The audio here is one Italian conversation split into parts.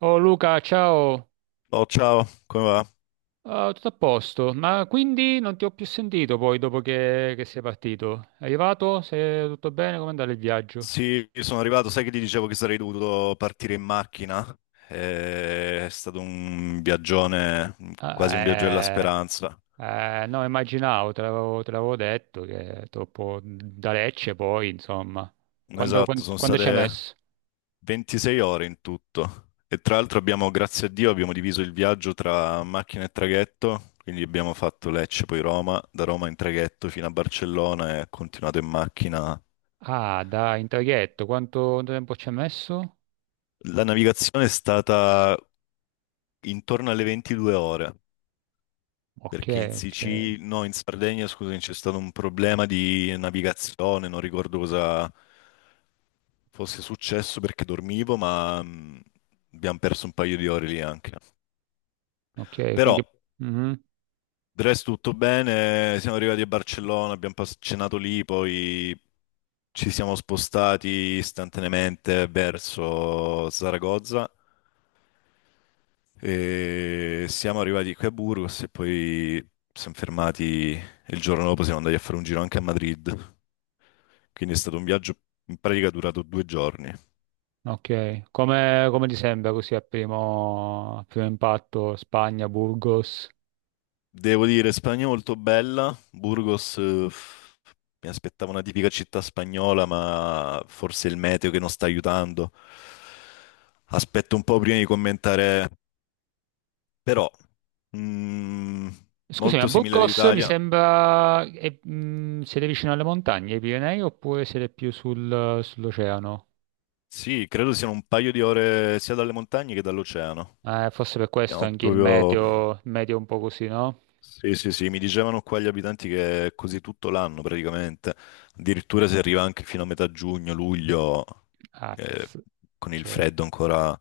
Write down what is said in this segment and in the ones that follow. Oh Luca, ciao. Oh, ciao, come va? Ah, tutto a posto, ma quindi non ti ho più sentito poi dopo che sei partito. È arrivato? Sei tutto bene? Come è andato il viaggio? Sì, sono arrivato, sai che ti dicevo che sarei dovuto partire in macchina? È stato un viaggione, Ah, quasi un viaggio della Eh, speranza. No, immaginavo, te l'avevo detto che troppo da Lecce poi, insomma. Esatto, sono Quando ci hai state messo? 26 ore in tutto. E tra l'altro abbiamo, grazie a Dio, abbiamo diviso il viaggio tra macchina e traghetto, quindi abbiamo fatto Lecce, poi Roma, da Roma in traghetto fino a Barcellona e continuato in macchina. Ah, da in traghetto, quanto tempo ci hai messo? La navigazione è stata intorno alle 22 ore. Ok, Perché in ok, Sicilia, no, in Sardegna, scusami, c'è stato un problema di navigazione, non ricordo cosa fosse successo perché dormivo, ma abbiamo perso un paio di ore lì anche. ok, Però, quindi. Mhm. del resto tutto bene, siamo arrivati a Barcellona, abbiamo cenato lì, poi ci siamo spostati istantaneamente verso Saragozza. E siamo arrivati qui a Burgos e poi siamo fermati e il giorno dopo siamo andati a fare un giro anche a Madrid. Quindi è stato un viaggio in pratica durato 2 giorni. Ok, come ti sembra così a primo impatto Spagna, Burgos? Devo dire, Spagna molto bella. Burgos, mi aspettavo una tipica città spagnola, ma forse il meteo che non sta aiutando. Aspetto un po' prima di commentare, però, mm, Scusami, a molto simile Burgos mi all'Italia. sembra. Siete vicino alle montagne, ai Pirenei, oppure siete più sull'oceano? Sì, credo siano un paio di ore sia dalle montagne che dall'oceano. Forse per questo Siamo anche il proprio. meteo, il meteo è un po' così, no? Sì, sì, sì, mi dicevano qua gli abitanti che è così tutto l'anno praticamente, addirittura si arriva anche fino a metà giugno, luglio, Ah, eh, con il ok. freddo ancora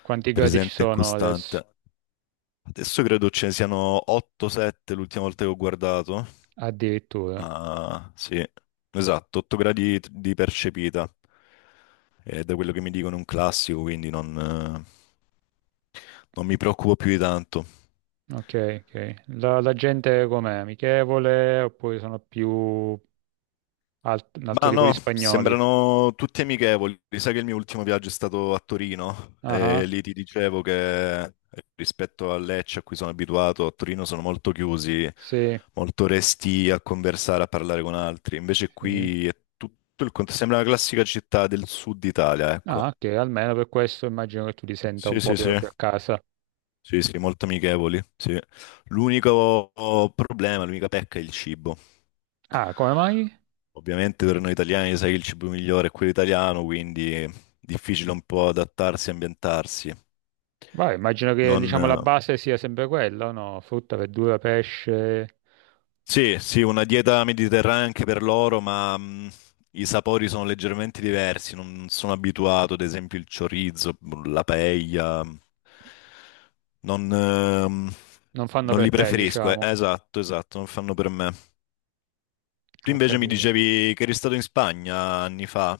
Quanti gradi ci presente e sono adesso? costante. Adesso credo ce ne siano 8-7 l'ultima volta che ho guardato, Addirittura. ma sì, esatto, 8 gradi di percepita, è da quello che mi dicono è un classico, quindi eh, non mi preoccupo più di tanto. Ok, ok. La gente com'è? Amichevole oppure sono più un altro Ma tipo di no, spagnoli? sembrano tutti amichevoli. Sai che il mio ultimo viaggio è stato a Torino e Ah. lì ti dicevo che rispetto a Lecce a cui sono abituato, a Torino sono molto chiusi, Sì, molto resti a conversare, a parlare con altri. Invece sì, sì. qui è tutto il contrario, sembra una classica città del sud Italia, ecco. Ah, ok, almeno per questo immagino che tu ti senta un Sì, po' sì, più, sì. più a casa. Sì, sì, molto amichevoli, sì. L'unico problema, l'unica pecca è il cibo. Ah, come mai? Ovviamente per noi italiani sai che il cibo migliore è quello italiano, quindi è difficile un po' adattarsi e ambientarsi. Vai, immagino che Non- diciamo la base sia sempre quella, o no? Frutta, verdura, pesce, Sì, sì, una dieta mediterranea anche per loro, ma i sapori sono leggermente diversi. Non sono abituato, ad esempio, il chorizo, la paella. Non, ehm, non fanno non li per te, preferisco. Diciamo. Esatto, esatto, non fanno per me. Tu Ho invece mi capito. dicevi che eri stato in Spagna anni fa.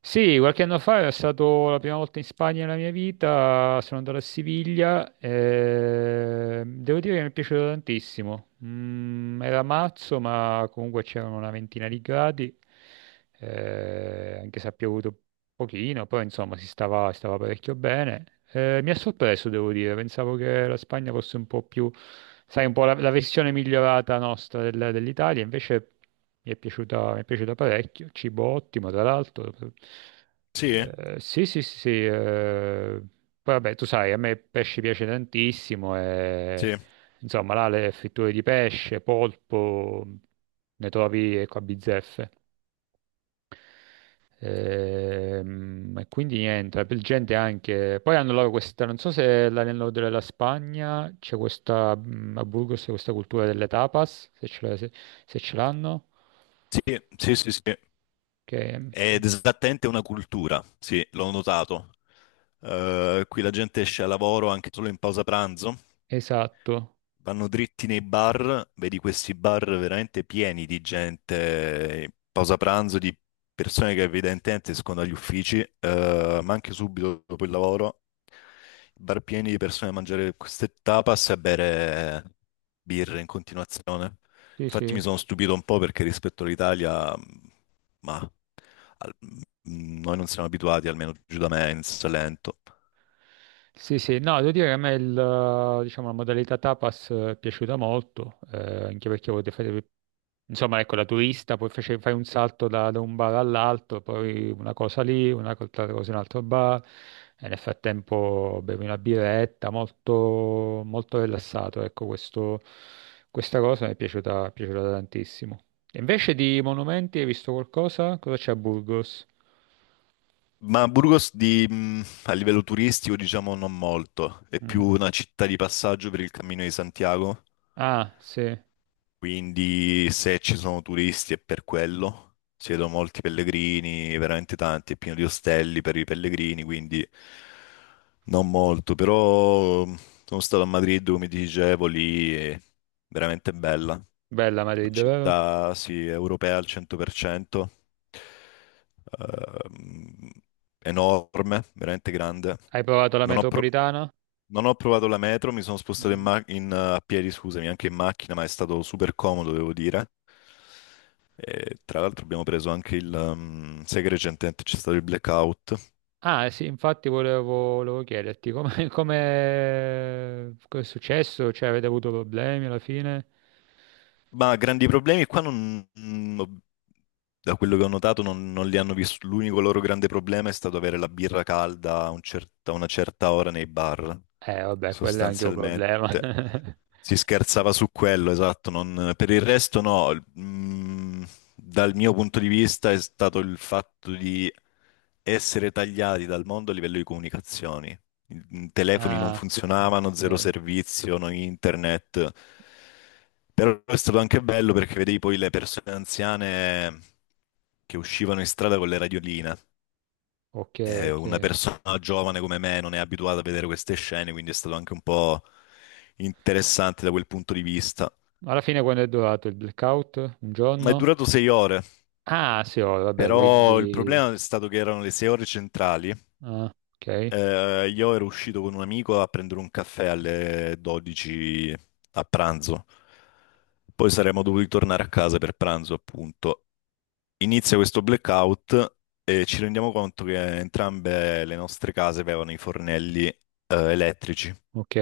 Sì, qualche anno fa è stato la prima volta in Spagna nella mia vita, sono andato a Siviglia e devo dire che mi è piaciuto tantissimo. Era marzo, ma comunque c'erano una ventina di gradi, anche se ha piovuto pochino, poi insomma si stava parecchio bene. Mi ha sorpreso, devo dire, pensavo che la Spagna fosse un po' più, sai, un po' la versione migliorata nostra dell'Italia, invece mi è piaciuta parecchio, cibo ottimo, tra l'altro. Sì, Sì, sì, sì, sì, poi vabbè, tu sai, a me il pesce piace tantissimo e sì, insomma là le fritture di pesce, polpo, ne trovi ecco, a bizzeffe. E, quindi niente, la gente anche. Poi hanno loro questa, non so se nel nord della Spagna c'è questa, a Burgos c'è questa cultura delle tapas, se se- ce l'hanno. sì, sì, sì, sì. Che. Ed esattamente una cultura, sì, l'ho notato. Qui la gente esce a lavoro anche solo in pausa pranzo, Esatto, vanno dritti nei bar, vedi questi bar veramente pieni di gente in pausa pranzo, di persone che evidentemente escono dagli uffici, ma anche subito dopo il lavoro, bar pieni di persone a mangiare queste tapas e a bere birre in continuazione. sì Infatti sì. mi sono stupito un po' perché rispetto all'Italia, ma al- mh, noi non siamo abituati, almeno giù da me, in Salento. Sì, sì, no, devo dire che a me il, diciamo, la modalità tapas è piaciuta molto, anche perché potete fare, insomma, ecco, la turista, poi fai un salto da un bar all'altro, poi una cosa lì, una altra cosa in un altro bar, e nel frattempo bevi una birretta, molto, molto rilassato, ecco, questa cosa mi è piaciuta tantissimo. E invece di monumenti, hai visto qualcosa? Cosa c'è a Burgos? Ma Burgos a livello turistico, diciamo, non molto. È più Mhm. una città di passaggio per il Cammino di Santiago. Ah, sì, Quindi se ci sono turisti è per quello, si vedono molti pellegrini, veramente tanti, è pieno di ostelli per i pellegrini, quindi non molto, però sono stato a Madrid, come ti dicevo, lì è veramente bella, bella una Madrid, vero? città sì, europea al 100%, ehm, enorme, veramente grande. Hai provato la Non ho, pro- metropolitana? non ho provato la metro, mi sono spostato Mhm. A piedi, scusami, anche in macchina, ma è stato super comodo, devo dire. E, tra l'altro abbiamo preso anche sai che recentemente c'è stato il blackout? Ah, sì, infatti volevo chiederti come, come è successo? Cioè, avete avuto problemi alla fine? Ma grandi problemi qua non... Da quello che ho notato non li hanno visto. L'unico loro grande problema è stato avere la birra calda a una certa ora nei bar, Vabbè, quello è anche un problema. sostanzialmente. Si scherzava su quello, esatto. Per il resto no. Dal mio punto di vista è stato il fatto di essere tagliati dal mondo a livello di comunicazioni. I telefoni non Ah, funzionavano, zero ok, servizio, no internet. Però è stato anche bello perché vedevi poi le persone anziane che uscivano in strada con le radioline. ok, ok. Una persona giovane come me non è abituata a vedere queste scene, quindi è stato anche un po' interessante da quel punto di vista. Alla fine quando è durato il blackout? Un Ma è giorno? durato 6 ore, Ah, sì, oh, vabbè, però il quindi. problema è stato che erano le 6 ore centrali. Ah, ok, Io ero uscito con un amico a prendere un caffè alle 12 a pranzo. Poi saremmo dovuti tornare a casa per pranzo, appunto. Inizia questo blackout e ci rendiamo conto che entrambe le nostre case avevano i fornelli, elettrici. ok,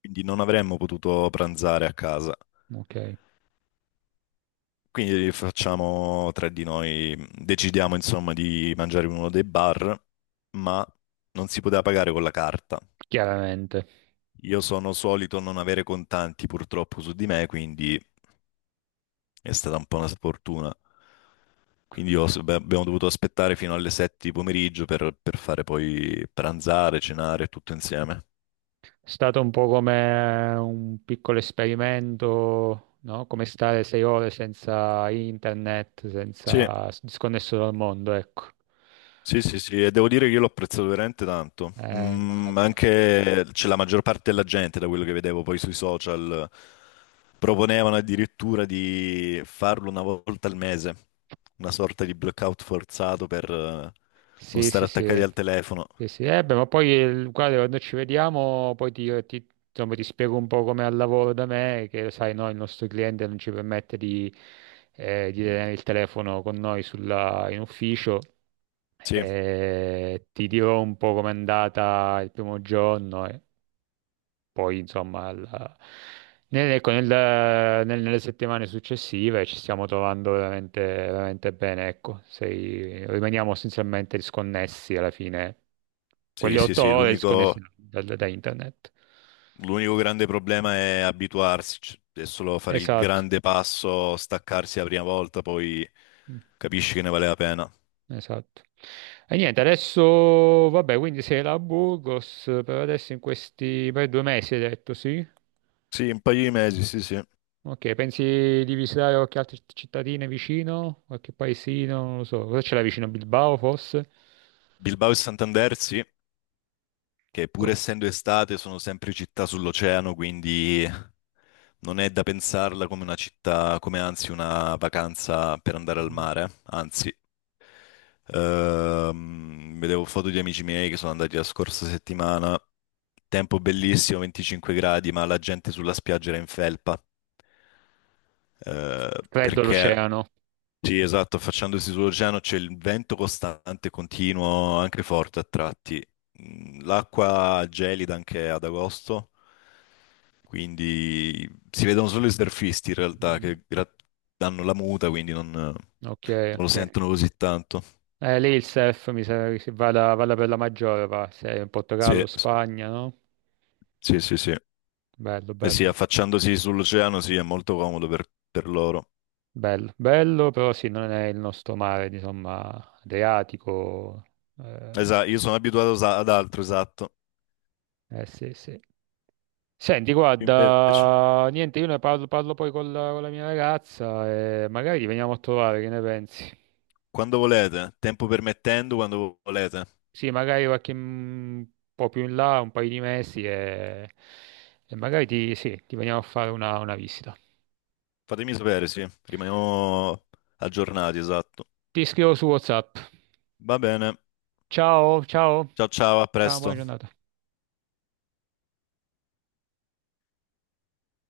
Quindi non avremmo potuto pranzare a casa. ok, Quindi facciamo tre di noi, decidiamo insomma di mangiare in uno dei bar, ma non si poteva pagare con la carta. chiaramente. Io sono solito non avere contanti purtroppo su di me, quindi è stata un po' una sfortuna. Quindi beh, abbiamo dovuto aspettare fino alle 7 di pomeriggio per fare poi pranzare, cenare tutto insieme. È stato un po' come un piccolo esperimento, no? Come stare 6 ore senza internet, Sì. senza disconnesso dal mondo, ecco. Sì, sì, sì, e devo dire che io l'ho apprezzato veramente tanto. Immagino. Anche c'è la maggior parte della gente, da quello che vedevo poi sui social, proponevano addirittura di farlo una volta al mese, una sorta di blackout forzato per non Sì, sì, stare attaccati sì. al telefono. Sì, sì. Beh, ma poi, guarda, quando ci vediamo, poi insomma, ti spiego un po' come al lavoro da me, che lo sai, no, il nostro cliente non ci permette di tenere il telefono con noi in ufficio. Sì, Ti dirò un po' com'è andata il primo giorno. Poi insomma ecco, nelle settimane successive ci stiamo trovando veramente, veramente bene, ecco, rimaniamo essenzialmente disconnessi alla fine, sì, quelle sì, otto sì, ore disconnessi l'unico da internet. l'unico grande problema è abituarsi, è solo fare il Esatto, grande passo, staccarsi la prima volta, poi Mm, capisci che ne vale la pena. esatto. E niente, adesso, vabbè, quindi sei là a Burgos per adesso in questi per 2 mesi, hai detto, sì? Sì, un paio di mesi, sì, sì. Ok, pensi di visitare qualche altra cittadina vicino? Qualche paesino? Non lo so. Cosa c'è là vicino? Bilbao, forse? Bilbao e Santander, sì, che Co- pur essendo estate sono sempre città sull'oceano, quindi non è da pensarla come una città, come anzi una vacanza per andare al Mhm. mare, anzi. Vedevo foto di amici miei che sono andati la scorsa settimana. Tempo bellissimo, 25 gradi, ma la gente sulla spiaggia era in felpa. Eh, Freddo perché l'oceano. Sì, esatto, affacciandosi sull'oceano c'è il vento costante, continuo, anche forte a tratti. L'acqua gelida anche ad agosto, quindi si vedono solo i surfisti in realtà Mm, che danno la muta, quindi non ok, lo ok. sentono così tanto. Lì il surf mi sa che si vada per la maggiore, va. Se è in Sì, Portogallo, Spagna, no? sì, sì, sì. Bello, Eh sì, bello. affacciandosi sull'oceano sì, è molto comodo per loro. Bello, bello, però sì, non è il nostro mare, insomma, Adriatico. Eh, Esatto, io sono abituato ad altro, esatto. sì, sì. Senti, Invece, guarda, niente, io ne parlo poi con la mia ragazza e magari ti veniamo a trovare, che ne pensi? quando volete, tempo permettendo, quando volete. Sì, magari qualche po' più in là, un paio di mesi e, magari ti, sì, ti veniamo a fare una visita. Fatemi sapere, sì, rimaniamo aggiornati, esatto. Ti scrivo su WhatsApp. Va bene. Ciao, ciao, Ciao ciao, a ciao, buona presto. giornata.